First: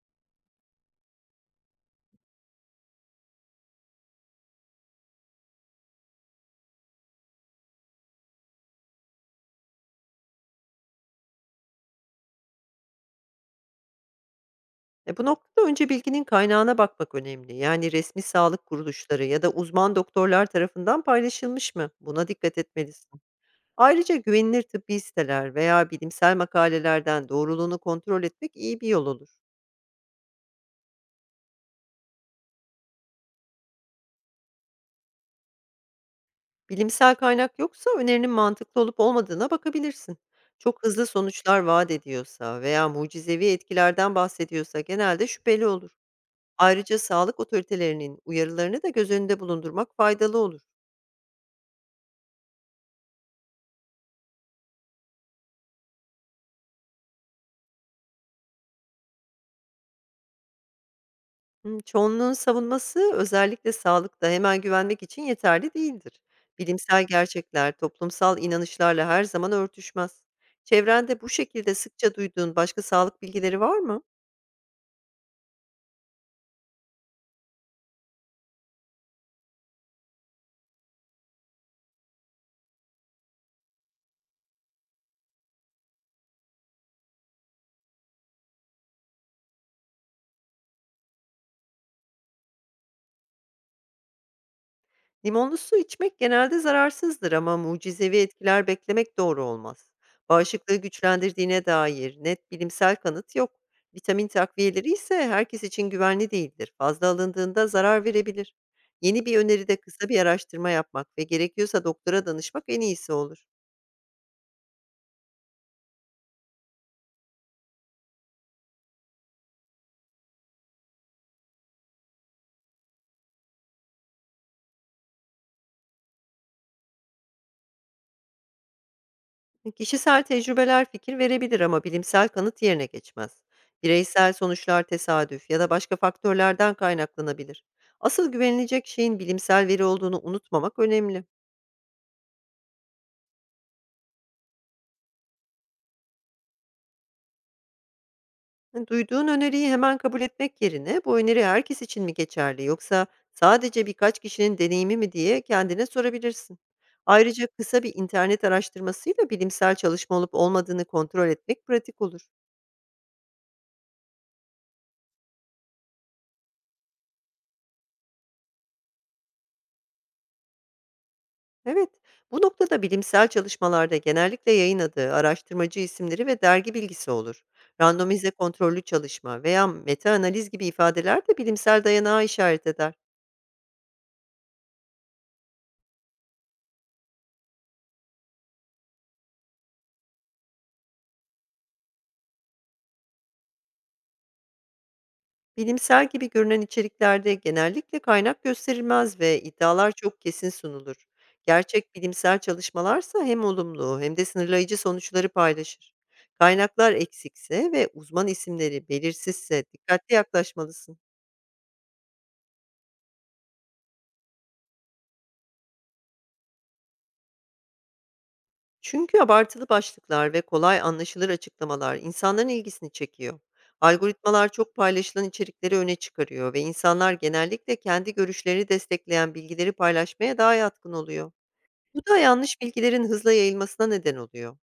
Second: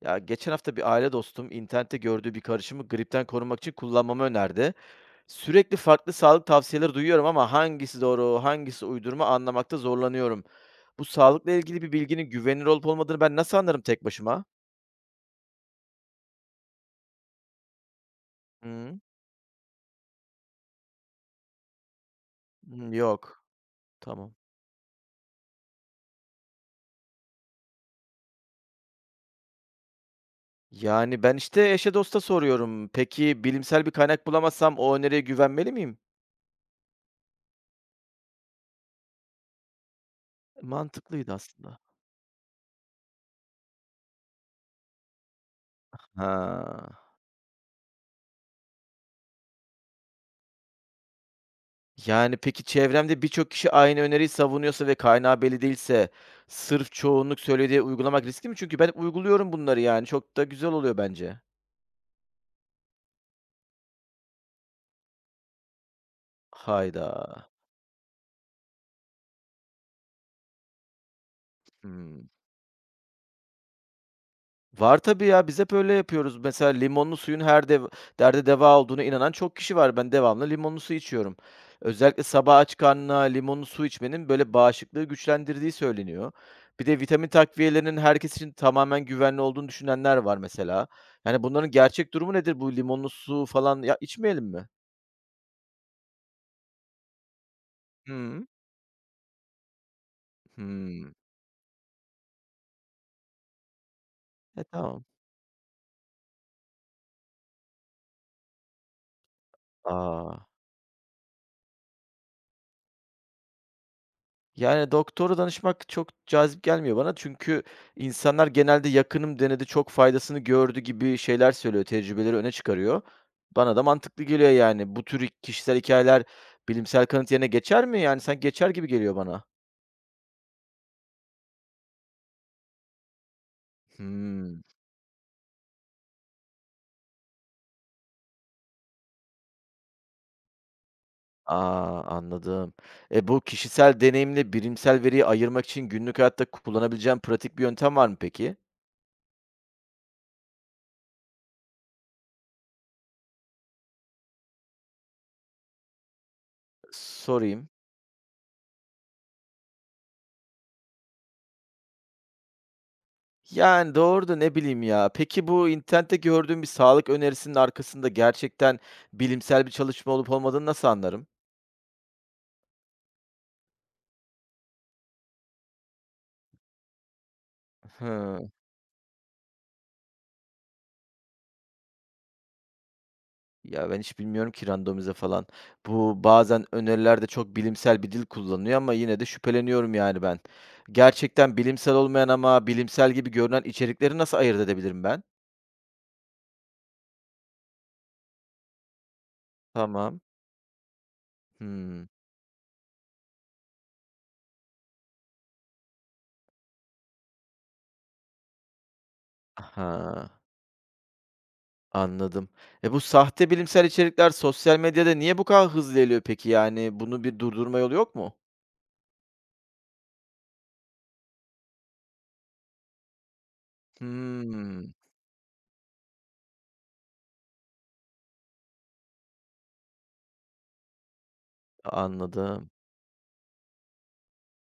Ya geçen hafta bir aile dostum internette gördüğü bir karışımı gripten korunmak için kullanmamı önerdi. Sürekli farklı sağlık tavsiyeleri duyuyorum ama hangisi doğru, hangisi uydurma anlamakta zorlanıyorum. Bu sağlıkla ilgili bir bilginin güvenilir olup olmadığını ben nasıl anlarım tek başıma? Bu noktada önce bilginin kaynağına bakmak önemli. Yani resmi sağlık Hı? kuruluşları ya da uzman doktorlar tarafından paylaşılmış mı? Buna dikkat Hı, etmelisin. yok. Ayrıca Tamam. güvenilir tıbbi siteler veya bilimsel makalelerden doğruluğunu kontrol etmek iyi bir yol olur. Yani ben işte eşe dosta soruyorum. Peki bilimsel bir kaynak bulamazsam o öneriye güvenmeli miyim? Bilimsel kaynak yoksa önerinin mantıklı olup olmadığına bakabilirsin. Çok hızlı Mantıklıydı sonuçlar aslında. vaat ediyorsa veya mucizevi etkilerden bahsediyorsa genelde şüpheli olur. Ha. Ayrıca sağlık otoritelerinin uyarılarını da göz önünde bulundurmak faydalı olur. Yani, peki çevremde birçok kişi aynı öneriyi savunuyorsa ve kaynağı belli değilse sırf çoğunluk söylediği uygulamak riskli mi? Çünkü ben uyguluyorum bunları yani. Çok da güzel oluyor bence. Hımm, çoğunluğun savunması özellikle sağlıkta hemen güvenmek için yeterli değildir. Bilimsel Hayda. gerçekler toplumsal inanışlarla her zaman örtüşmez. Çevrende bu şekilde sıkça Hımm. duyduğun başka sağlık bilgileri var mı? Var tabii ya, biz hep öyle yapıyoruz. Mesela limonlu suyun her dev derde deva olduğuna inanan çok kişi var. Ben devamlı limonlu su içiyorum. Özellikle sabah aç karnına limonlu su içmenin böyle bağışıklığı güçlendirdiği söyleniyor. Bir de vitamin takviyelerinin herkes için tamamen güvenli olduğunu düşünenler var mesela. Yani bunların gerçek durumu nedir? Bu limonlu su falan ya içmeyelim mi? Limonlu su içmek genelde zararsızdır ama mucizevi Hı etkiler beklemek doğru olmaz. Bağışıklığı hı. güçlendirdiğine dair net bilimsel kanıt yok. Vitamin takviyeleri Tamam. ise herkes için güvenli değildir. Fazla alındığında zarar verebilir. Yeni bir öneride kısa bir A! araştırma yapmak ve gerekiyorsa doktora danışmak en iyisi olur. Yani, doktora danışmak çok cazip gelmiyor bana çünkü insanlar genelde yakınım denedi, çok faydasını gördü gibi şeyler söylüyor, tecrübeleri öne çıkarıyor. Bana da mantıklı geliyor yani. Bu tür kişisel hikâyeler bilimsel kanıt yerine geçer mi? Yani, sanki geçer gibi geliyor bana. Kişisel tecrübeler fikir verebilir ama bilimsel kanıt yerine geçmez. Bireysel Hımm. sonuçlar tesadüf ya da başka faktörlerden kaynaklanabilir. Asıl güvenilecek şeyin bilimsel veri olduğunu unutmamak önemli. A, anladım. Bu kişisel deneyimle bilimsel veriyi ayırmak için günlük hayatta kullanabileceğim pratik bir yöntem var mı peki? Duyduğun öneriyi hemen kabul etmek yerine bu öneri herkes için mi geçerli yoksa sadece birkaç kişinin deneyimi mi diye kendine sorabilirsin. Ayrıca Sorayım. kısa bir internet araştırmasıyla bilimsel çalışma olup olmadığını kontrol etmek pratik olur. Yani, doğru da ne bileyim ya. Peki, bu internette gördüğüm bir sağlık önerisinin arkasında gerçekten bilimsel bir çalışma olup olmadığını nasıl anlarım? Evet, bu noktada bilimsel çalışmalarda genellikle yayınladığı araştırmacı isimleri ve dergi bilgisi olur. Randomize Hıı. kontrollü çalışma veya meta-analiz gibi ifadeler de bilimsel dayanağa işaret eder. Ya, ben hiç bilmiyorum ki randomize falan. Bu bazen önerilerde çok bilimsel bir dil kullanıyor ama yine de şüpheleniyorum yani ben. Gerçekten bilimsel olmayan ama bilimsel gibi görünen içerikleri nasıl ayırt edebilirim ben? Bilimsel gibi görünen içeriklerde genellikle kaynak gösterilmez ve iddialar çok Tamam. kesin sunulur. Gerçek Hımm. bilimsel çalışmalarsa hem olumlu hem de sınırlayıcı sonuçları paylaşır. Kaynaklar eksikse ve uzman isimleri belirsizse dikkatli Aha, yaklaşmalısın. anladım. Bu sahte bilimsel içerikler sosyal medyada niye bu kadar hızlı yayılıyor peki? Yani, bunu bir durdurma yolu yok mu? Çünkü abartılı başlıklar ve kolay anlaşılır açıklamalar insanların ilgisini çekiyor. Algoritmalar çok Hımm, paylaşılan içerikleri öne çıkarıyor ve insanlar genellikle kendi görüşlerini destekleyen bilgileri paylaşmaya daha yatkın oluyor. Bu da yanlış anladım. bilgilerin hızla yayılmasına neden oluyor.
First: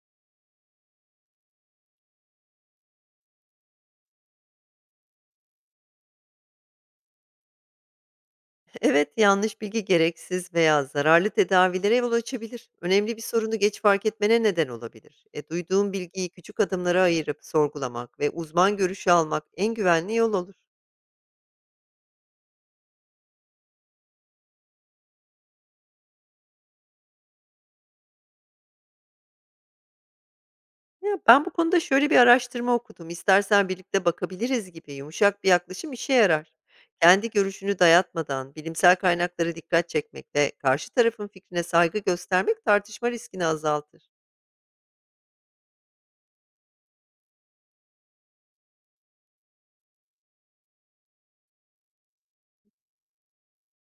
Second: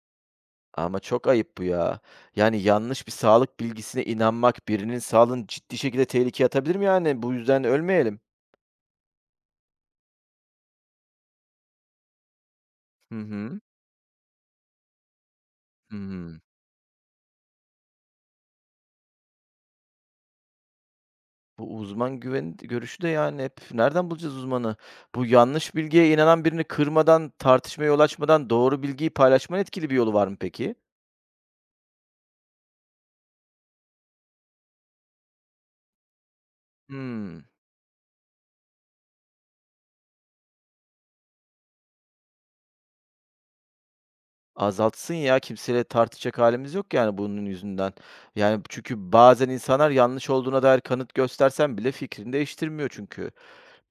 Ama çok ayıp bu ya. Yani yanlış bir sağlık bilgisine inanmak birinin sağlığını ciddi şekilde tehlikeye atabilir mi yani? Bu yüzden ölmeyelim. Evet, yanlış bilgi gereksiz veya zararlı tedavilere yol açabilir. Önemli Hı bir sorunu hı. geç fark etmene neden olabilir. Duyduğun bilgiyi Hımm. küçük adımlara ayırıp sorgulamak ve uzman görüşü almak en güvenli yol olur. Bu uzman güveni görüşü de yani hep nereden bulacağız uzmanı? Bu yanlış bilgiye inanan birini kırmadan, tartışmaya yol açmadan doğru bilgiyi paylaşmanın etkili bir yolu var mı peki? Ya, ben bu konuda şöyle bir araştırma okudum. "İstersen birlikte bakabiliriz" gibi yumuşak bir yaklaşım işe yarar. Kendi Hımm. görüşünü dayatmadan, bilimsel kaynaklara dikkat çekmek ve karşı tarafın fikrine saygı göstermek tartışma riskini azaltır. Azaltsın ya, kimseyle tartışacak halimiz yok yani bunun yüzünden. Yani çünkü bazen insanlar yanlış olduğuna dair kanıt göstersen bile fikrini değiştirmiyor çünkü.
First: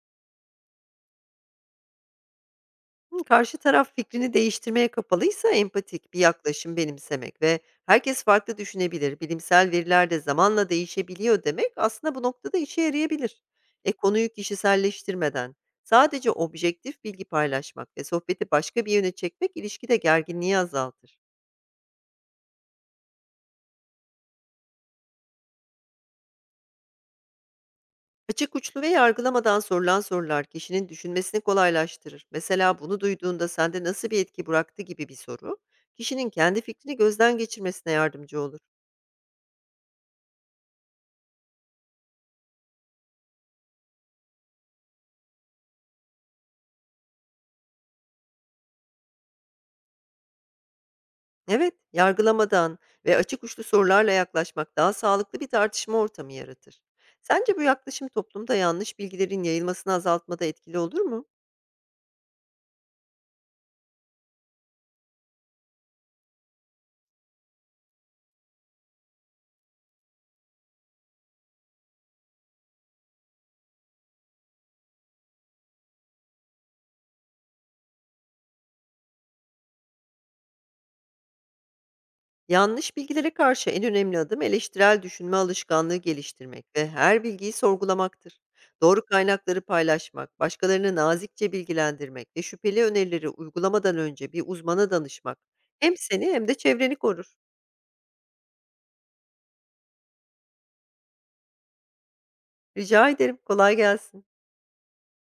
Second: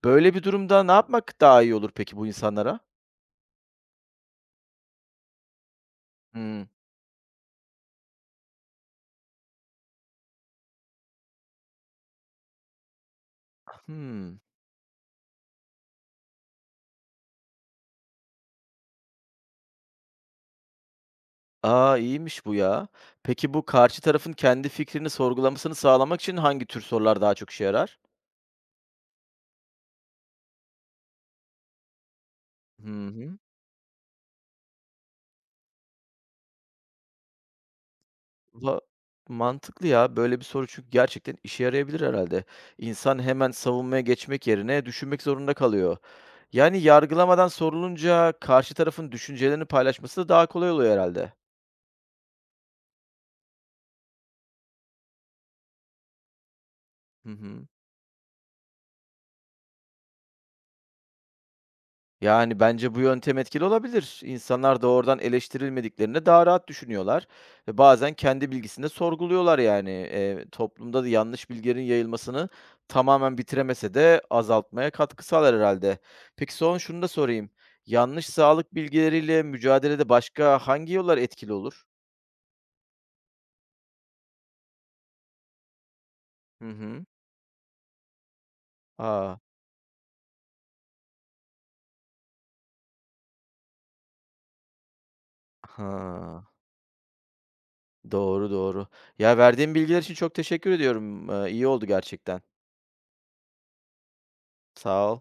Böyle bir durumda ne yapmak daha iyi olur peki bu insanlara? Hımm, karşı taraf fikrini değiştirmeye kapalıysa empatik bir Hmm. yaklaşım benimsemek ve "herkes farklı düşünebilir, bilimsel veriler de zamanla değişebiliyor" demek aslında bu noktada işe yarayabilir. Konuyu Hımm. kişiselleştirmeden sadece objektif bilgi paylaşmak ve sohbeti başka bir yöne çekmek ilişkide gerginliği azaltır. A, iyiymiş bu ya. Peki bu karşı tarafın kendi fikrini sorgulamasını sağlamak için hangi tür sorular daha çok işe yarar? Açık uçlu ve yargılamadan sorulan sorular kişinin düşünmesini kolaylaştırır. Mesela Hı "Bunu hı. duyduğunda sende nasıl bir etki bıraktı?" gibi bir soru, kişinin kendi fikrini gözden geçirmesine yardımcı olur. Va Mantıklı ya. Böyle bir soru çünkü gerçekten işe yarayabilir herhalde. İnsan hemen savunmaya geçmek yerine düşünmek zorunda kalıyor. Yani yargılamadan sorulunca karşı tarafın düşüncelerini paylaşması da daha kolay oluyor herhalde. Evet, yargılamadan ve açık uçlu sorularla yaklaşmak daha sağlıklı bir tartışma ortamı yaratır. Hı Sence bu hı. yaklaşım toplumda yanlış bilgilerin yayılmasını azaltmada etkili olur mu? Yani bence bu yöntem etkili olabilir. İnsanlar doğrudan eleştirilmediklerinde daha rahat düşünüyorlar ve bazen kendi bilgisini de sorguluyorlar yani. Toplumda da yanlış bilgilerin yayılmasını tamamen bitiremese de azaltmaya katkı sağlar herhâlde. Peki son şunu da sorayım. Yanlış sağlık bilgileriyle mücadelede başka hangi yollar etkili olur? Yanlış bilgilere karşı en önemli adım eleştirel düşünme alışkanlığı geliştirmek Hı ve hı. her bilgiyi sorgulamaktır. Doğru A! kaynakları paylaşmak, başkalarını nazikçe bilgilendirmek ve şüpheli önerileri uygulamadan önce bir uzmana danışmak hem seni hem Ha. de çevreni korur. Doğru, doğru. Ya, verdiğin bilgiler için çok teşekkür ediyorum. İyi oldu gerçekten. Rica ederim, kolay gelsin. Sağ ol.